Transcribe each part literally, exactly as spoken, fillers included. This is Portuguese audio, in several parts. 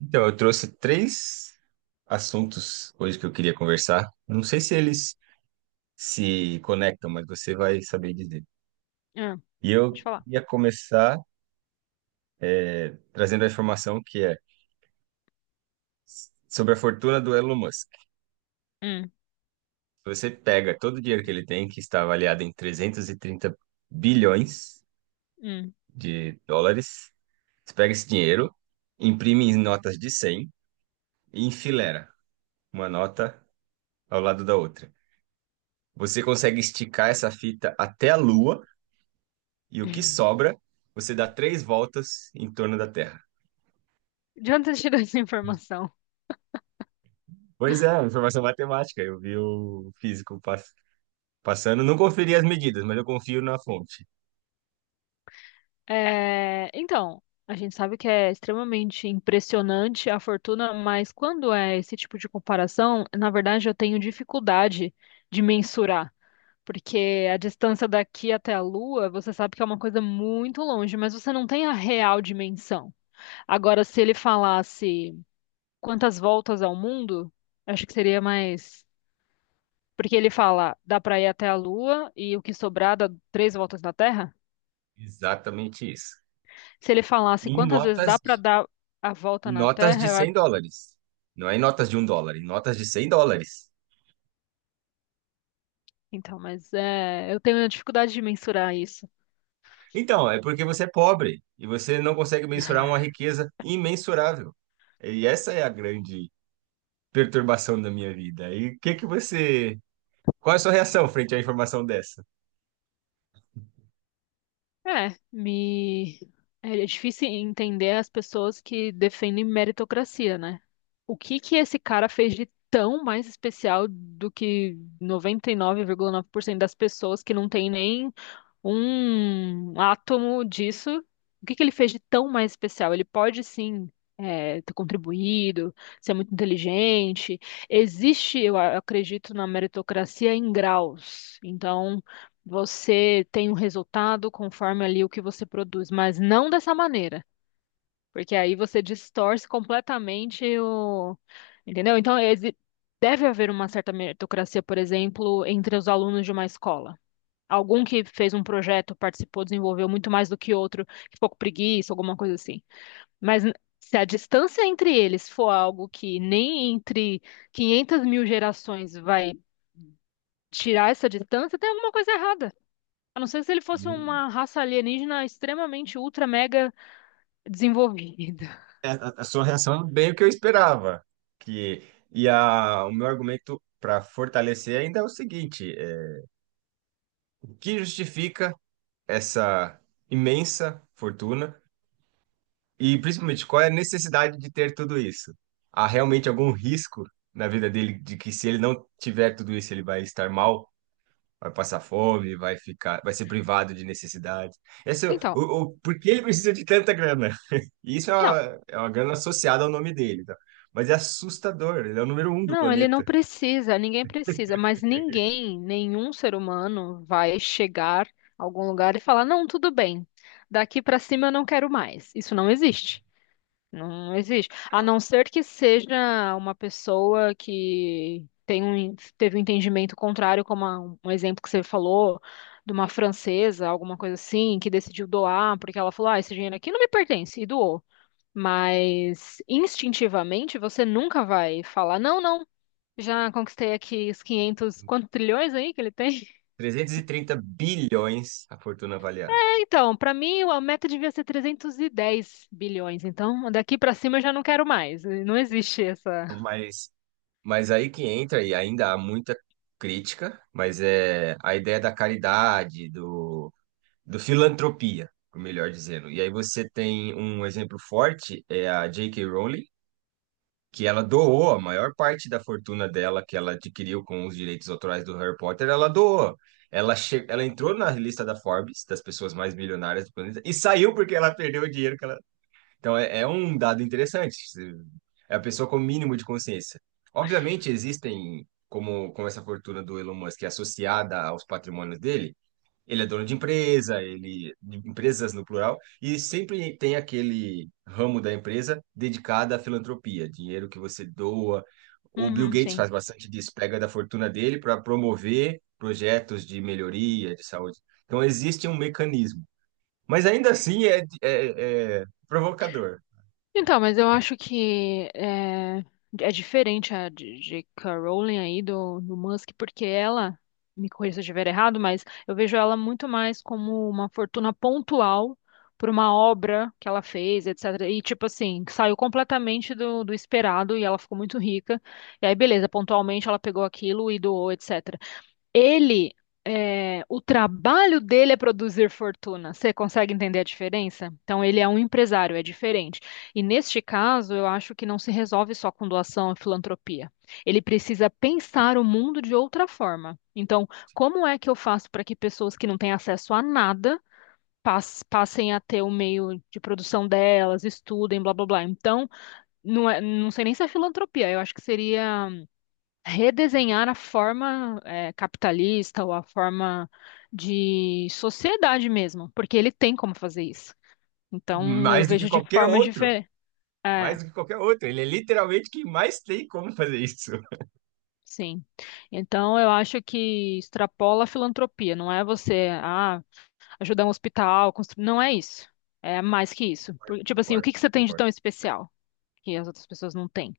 Então, eu trouxe três assuntos hoje que eu queria conversar. Não sei se eles se conectam, mas você vai saber dizer. Ah, E pode eu falar. ia começar é, trazendo a informação que é sobre a fortuna do Elon Musk. Hum, Se Você pega todo o dinheiro que ele tem, que está avaliado em trezentos e trinta bilhões hum. de dólares, você pega esse dinheiro, imprime em notas de cem e enfileira uma nota ao lado da outra. Você consegue esticar essa fita até a Lua e o que sobra, você dá três voltas em torno da Terra. De onde você tirou essa informação? Pois é, informação matemática. Eu vi o físico pass- passando, não conferi as medidas, mas eu confio na fonte. É, então, a gente sabe que é extremamente impressionante a fortuna, mas quando é esse tipo de comparação, na verdade eu tenho dificuldade de mensurar, porque a distância daqui até a Lua, você sabe que é uma coisa muito longe, mas você não tem a real dimensão. Agora, se ele falasse quantas voltas ao mundo, acho que seria mais. Porque ele fala, dá pra ir até a Lua e o que sobrar dá três voltas na Terra. Exatamente isso. Se ele falasse Em quantas vezes dá notas, pra de- dar a volta em na notas Terra, de eu cem acho. dólares. Não é em notas de um dólar, em notas de cem dólares. Então, mas é, eu tenho dificuldade de mensurar isso. Então, é porque você é pobre e você não consegue mensurar uma riqueza imensurável. E essa é a grande perturbação da minha vida. E o que que você... Qual é a sua reação frente à informação dessa? É, me. É é difícil entender as pessoas que defendem meritocracia, né? O que que esse cara fez de tão mais especial do que noventa e nove nove vírgula nove por cento das pessoas que não tem nem um átomo disso. O que que ele fez de tão mais especial? Ele pode sim, é, ter contribuído, ser muito inteligente. Existe, eu a- acredito, na meritocracia em graus. Então, você tem um resultado conforme ali o que você produz, mas não dessa maneira, porque aí você distorce completamente o. Entendeu? Então, exi- deve haver uma certa meritocracia, por exemplo, entre os alunos de uma escola. Algum que fez um projeto, participou, desenvolveu muito mais do que outro, que ficou com preguiça, alguma coisa assim. Mas n- se a distância entre eles for algo que nem entre 500 mil gerações vai tirar essa distância, tem alguma coisa errada. A não ser se ele fosse uma raça alienígena extremamente ultra mega desenvolvida. é, a a sua reação é bem o que eu esperava. Que, e a, o meu argumento para fortalecer ainda é o seguinte: é, o que justifica essa imensa fortuna e principalmente qual é a necessidade de ter tudo isso? Há realmente algum risco na vida dele de que se ele não tiver tudo isso, ele vai estar mal? Vai passar fome, vai ficar, vai ser privado de necessidades. Esse, é o, Então, o, o- por que ele precisa de tanta grana? E isso é não. uma, é uma grana associada ao nome dele, tá? Mas é assustador, ele é o número um do Não, ele não planeta. precisa, ninguém precisa, mas ninguém, nenhum ser humano vai chegar a algum lugar e falar: não, tudo bem, daqui pra cima eu não quero mais. Isso não existe. Não existe. A não ser que seja uma pessoa que tem um, teve um entendimento contrário, como a- um exemplo que você falou, de uma francesa, alguma coisa assim, que decidiu doar, porque ela falou: ah, esse dinheiro aqui não me pertence, e doou. Mas instintivamente você nunca vai falar: não, não. Já conquistei aqui os quinhentos quantos trilhões aí que ele tem? trezentos e trinta bilhões a fortuna avaliada. Então, pra mim, a meta devia ser trezentos e dez bilhões. Então, daqui pra cima eu já não quero mais. Não existe essa. Então, Mas, mas aí que entra, e ainda há muita crítica, mas é a ideia da caridade, do, do filantropia, melhor dizendo. E aí você tem um exemplo forte, é a J K. Rowling, que ela doou a maior parte da fortuna dela que ela adquiriu com os direitos autorais do Harry Potter, ela doou. Ela, che... ela entrou na lista da Forbes, das pessoas mais milionárias do planeta, e saiu porque ela perdeu o dinheiro que ela. Então é, é um dado interessante. É a pessoa com o mínimo de consciência. Obviamente existem, como, como essa fortuna do Elon Musk é associada aos patrimônios dele, ele é dono de empresa, ele de empresas no plural, e sempre tem aquele ramo da empresa dedicado à filantropia, dinheiro que você doa. O Bill Uhum, Gates gente. faz bastante disso, pega da fortuna dele para promover projetos de melhoria de saúde. Então existe um mecanismo, mas ainda assim é, é, é provocador Então, mas eu acho que é, é diferente a de jota ká. Rowling aí do, do Musk, porque ela, me corrija se eu estiver errado, mas eu vejo ela muito mais como uma fortuna pontual por uma obra que ela fez, etcétera. E, tipo assim, saiu completamente do, do esperado e ela ficou muito rica. E aí, beleza, pontualmente ela pegou aquilo e doou, etcétera. Ele, é, o trabalho dele é produzir fortuna. Você consegue entender a diferença? Então, ele é um empresário, é diferente. E neste caso, eu acho que não se resolve só com doação e filantropia. Ele precisa pensar também. o mundo de outra forma. Então, como é que eu faço para que pessoas que não têm acesso a nada pas- passem a ter o meio de produção delas, estudem, blá blá blá. Então, não é- não sei nem se é filantropia, eu acho que seria redesenhar a forma eh, capitalista ou a forma de sociedade mesmo, porque ele tem como fazer isso. Então, eu Mais do que vejo de qualquer formas outro, diferentes. É, mais do que qualquer outro. Ele é literalmente quem mais tem como fazer isso. sim. Então, eu acho que extrapola a filantropia. Não é você, ah, ajudar um hospital, construir. Não é isso. É mais que isso. Por- tipo assim, o Concordo, que que você tem de concordo. tão especial que as outras pessoas não têm?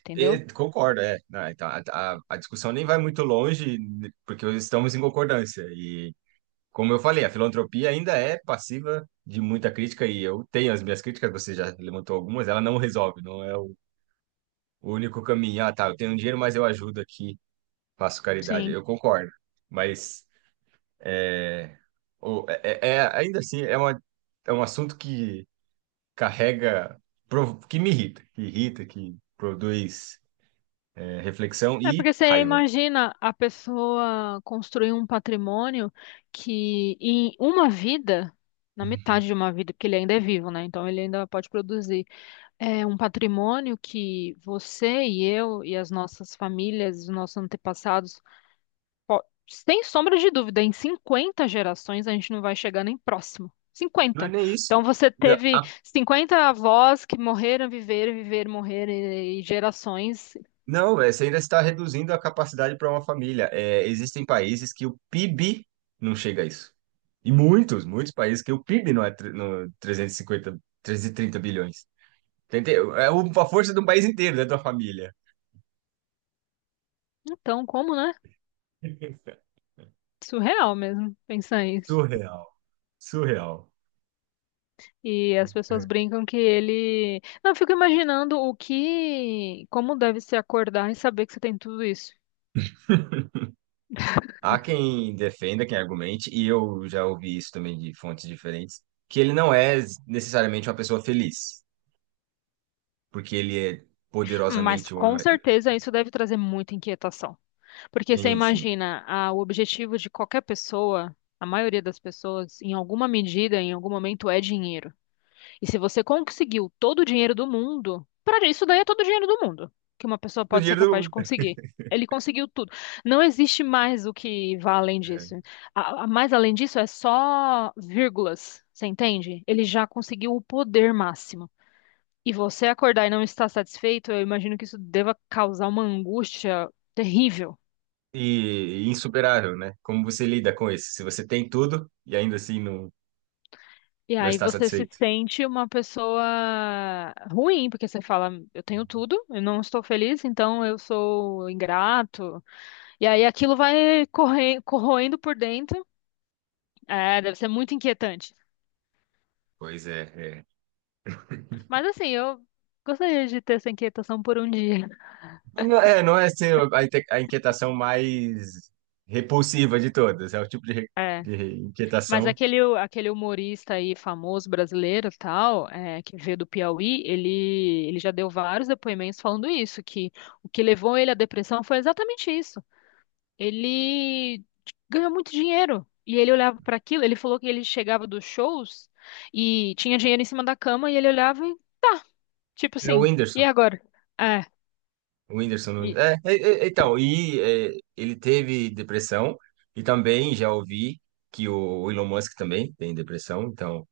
Entendeu? E- concordo, é. Não, então, a, a- a discussão nem vai muito longe, né, porque estamos em concordância. E, como eu falei, a filantropia ainda é passiva de muita crítica, e eu tenho as minhas críticas, você já levantou algumas, ela não resolve, não é o o único caminho. Ah, tá, eu tenho dinheiro, mas eu ajudo aqui, faço caridade. Sim. Eu concordo. Mas é, o- é, é- é- ainda assim, é, uma, é um assunto que carrega, provo- que me irrita, que irrita, que produz é, reflexão É e porque você raiva. imagina a pessoa construir um patrimônio que em uma vida, na metade de uma vida, porque ele ainda é vivo, né? Então ele ainda pode produzir. É um patrimônio que você e eu e as nossas famílias, os nossos antepassados, po- sem sombra de dúvida, em cinquenta gerações a gente não vai chegar nem próximo. Não é Cinquenta. nem isso. Então você Não, teve a- cinquenta avós que morreram, viveram, viveram, morreram e e gerações. não, é, você ainda está reduzindo a capacidade para uma família. É, existem países que o P I B não chega a isso. E muitos, muitos países que o P I B não é tre- no trezentos e cinquenta, trezentos e trinta bilhões. Tentei- É o- a força de um país inteiro, né, de uma família. Então, como, né? Surreal mesmo pensar isso. Surreal. Surreal. E as pessoas É. brincam que ele. Não, eu fico imaginando o que. Como deve se acordar e saber que você tem tudo isso. Há quem defenda, quem argumente, e eu já ouvi isso também de fontes diferentes, que ele não é necessariamente uma pessoa feliz, porque ele é Mas poderosamente um homem. com mais- certeza isso deve trazer muita inquietação. Porque você Sim, sim. imagina, ah, o objetivo de qualquer pessoa, a maioria das pessoas, em alguma medida, em algum momento, é dinheiro. E se você conseguiu todo o dinheiro do mundo, para isso daí é todo o dinheiro do mundo que uma pessoa Do pode ser dinheiro do capaz de mundo. conseguir. Ele conseguiu tudo. Não existe mais o que vá além disso. É. A, a- mais além disso é só vírgulas, você entende? Ele já conseguiu o poder máximo. E você acordar e não estar satisfeito, eu imagino que isso deva causar uma angústia terrível. E, e insuperável, né? Como você lida com isso? Se você tem tudo e ainda assim não, E não aí está você se satisfeito. sente uma pessoa ruim, porque você fala, eu tenho tudo, eu não estou feliz, então eu sou ingrato. E aí aquilo vai corre- corroendo por dentro. É, deve ser muito inquietante. Pois é, é. Mas assim, eu gostaria de ter essa inquietação por um dia. Não é, não é assim, a, inte- a inquietação mais repulsiva de todas. É o tipo de, re- de Mas inquietação. aquele, aquele humorista aí famoso brasileiro, e tal, é, que veio do Piauí, ele, ele já deu vários depoimentos falando isso, que o que levou ele à depressão foi exatamente isso. Ele ganhou muito dinheiro. E ele olhava para aquilo, ele falou que ele chegava dos shows e tinha dinheiro em cima da cama e ele olhava e tá, tipo É o assim, e Whindersson. agora? É, O Whindersson Nunes. e É, é, é, então, e é, ele teve depressão e também já ouvi que o Elon Musk também tem depressão. Então,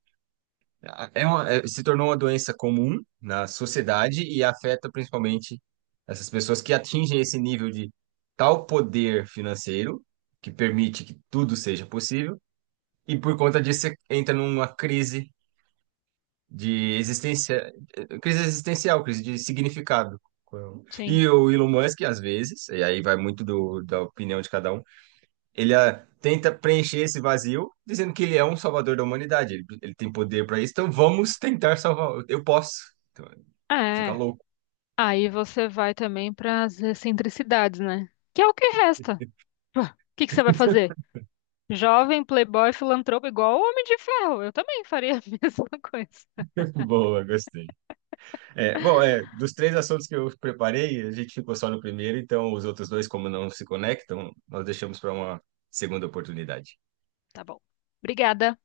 É uma- é- se tornou uma doença comum na sociedade e afeta principalmente essas pessoas que atingem esse nível de tal poder financeiro que permite que tudo seja possível, e por conta disso você entra numa crise de existência, eh, crise existencial, crise de significado. sim. E o Elon Musk, às vezes, e aí vai muito do, da opinião de cada um. Ele ah, tenta preencher esse vazio, dizendo que ele é um salvador da humanidade. Ele, ele tem poder para isso, então vamos tentar salvar. Eu posso. Então, Fica É. louco. Aí você vai também para as excentricidades, né? Que é o que resta. Pô, o que que você vai fazer? Jovem, playboy, filantropo, igual o Homem de Ferro. Eu também faria a mesma coisa. Boa, gostei. É, bom, é, dos três assuntos que eu preparei, a gente ficou só no primeiro, então os outros dois, como não se conectam, nós deixamos para uma segunda oportunidade. Tá bom. Obrigada.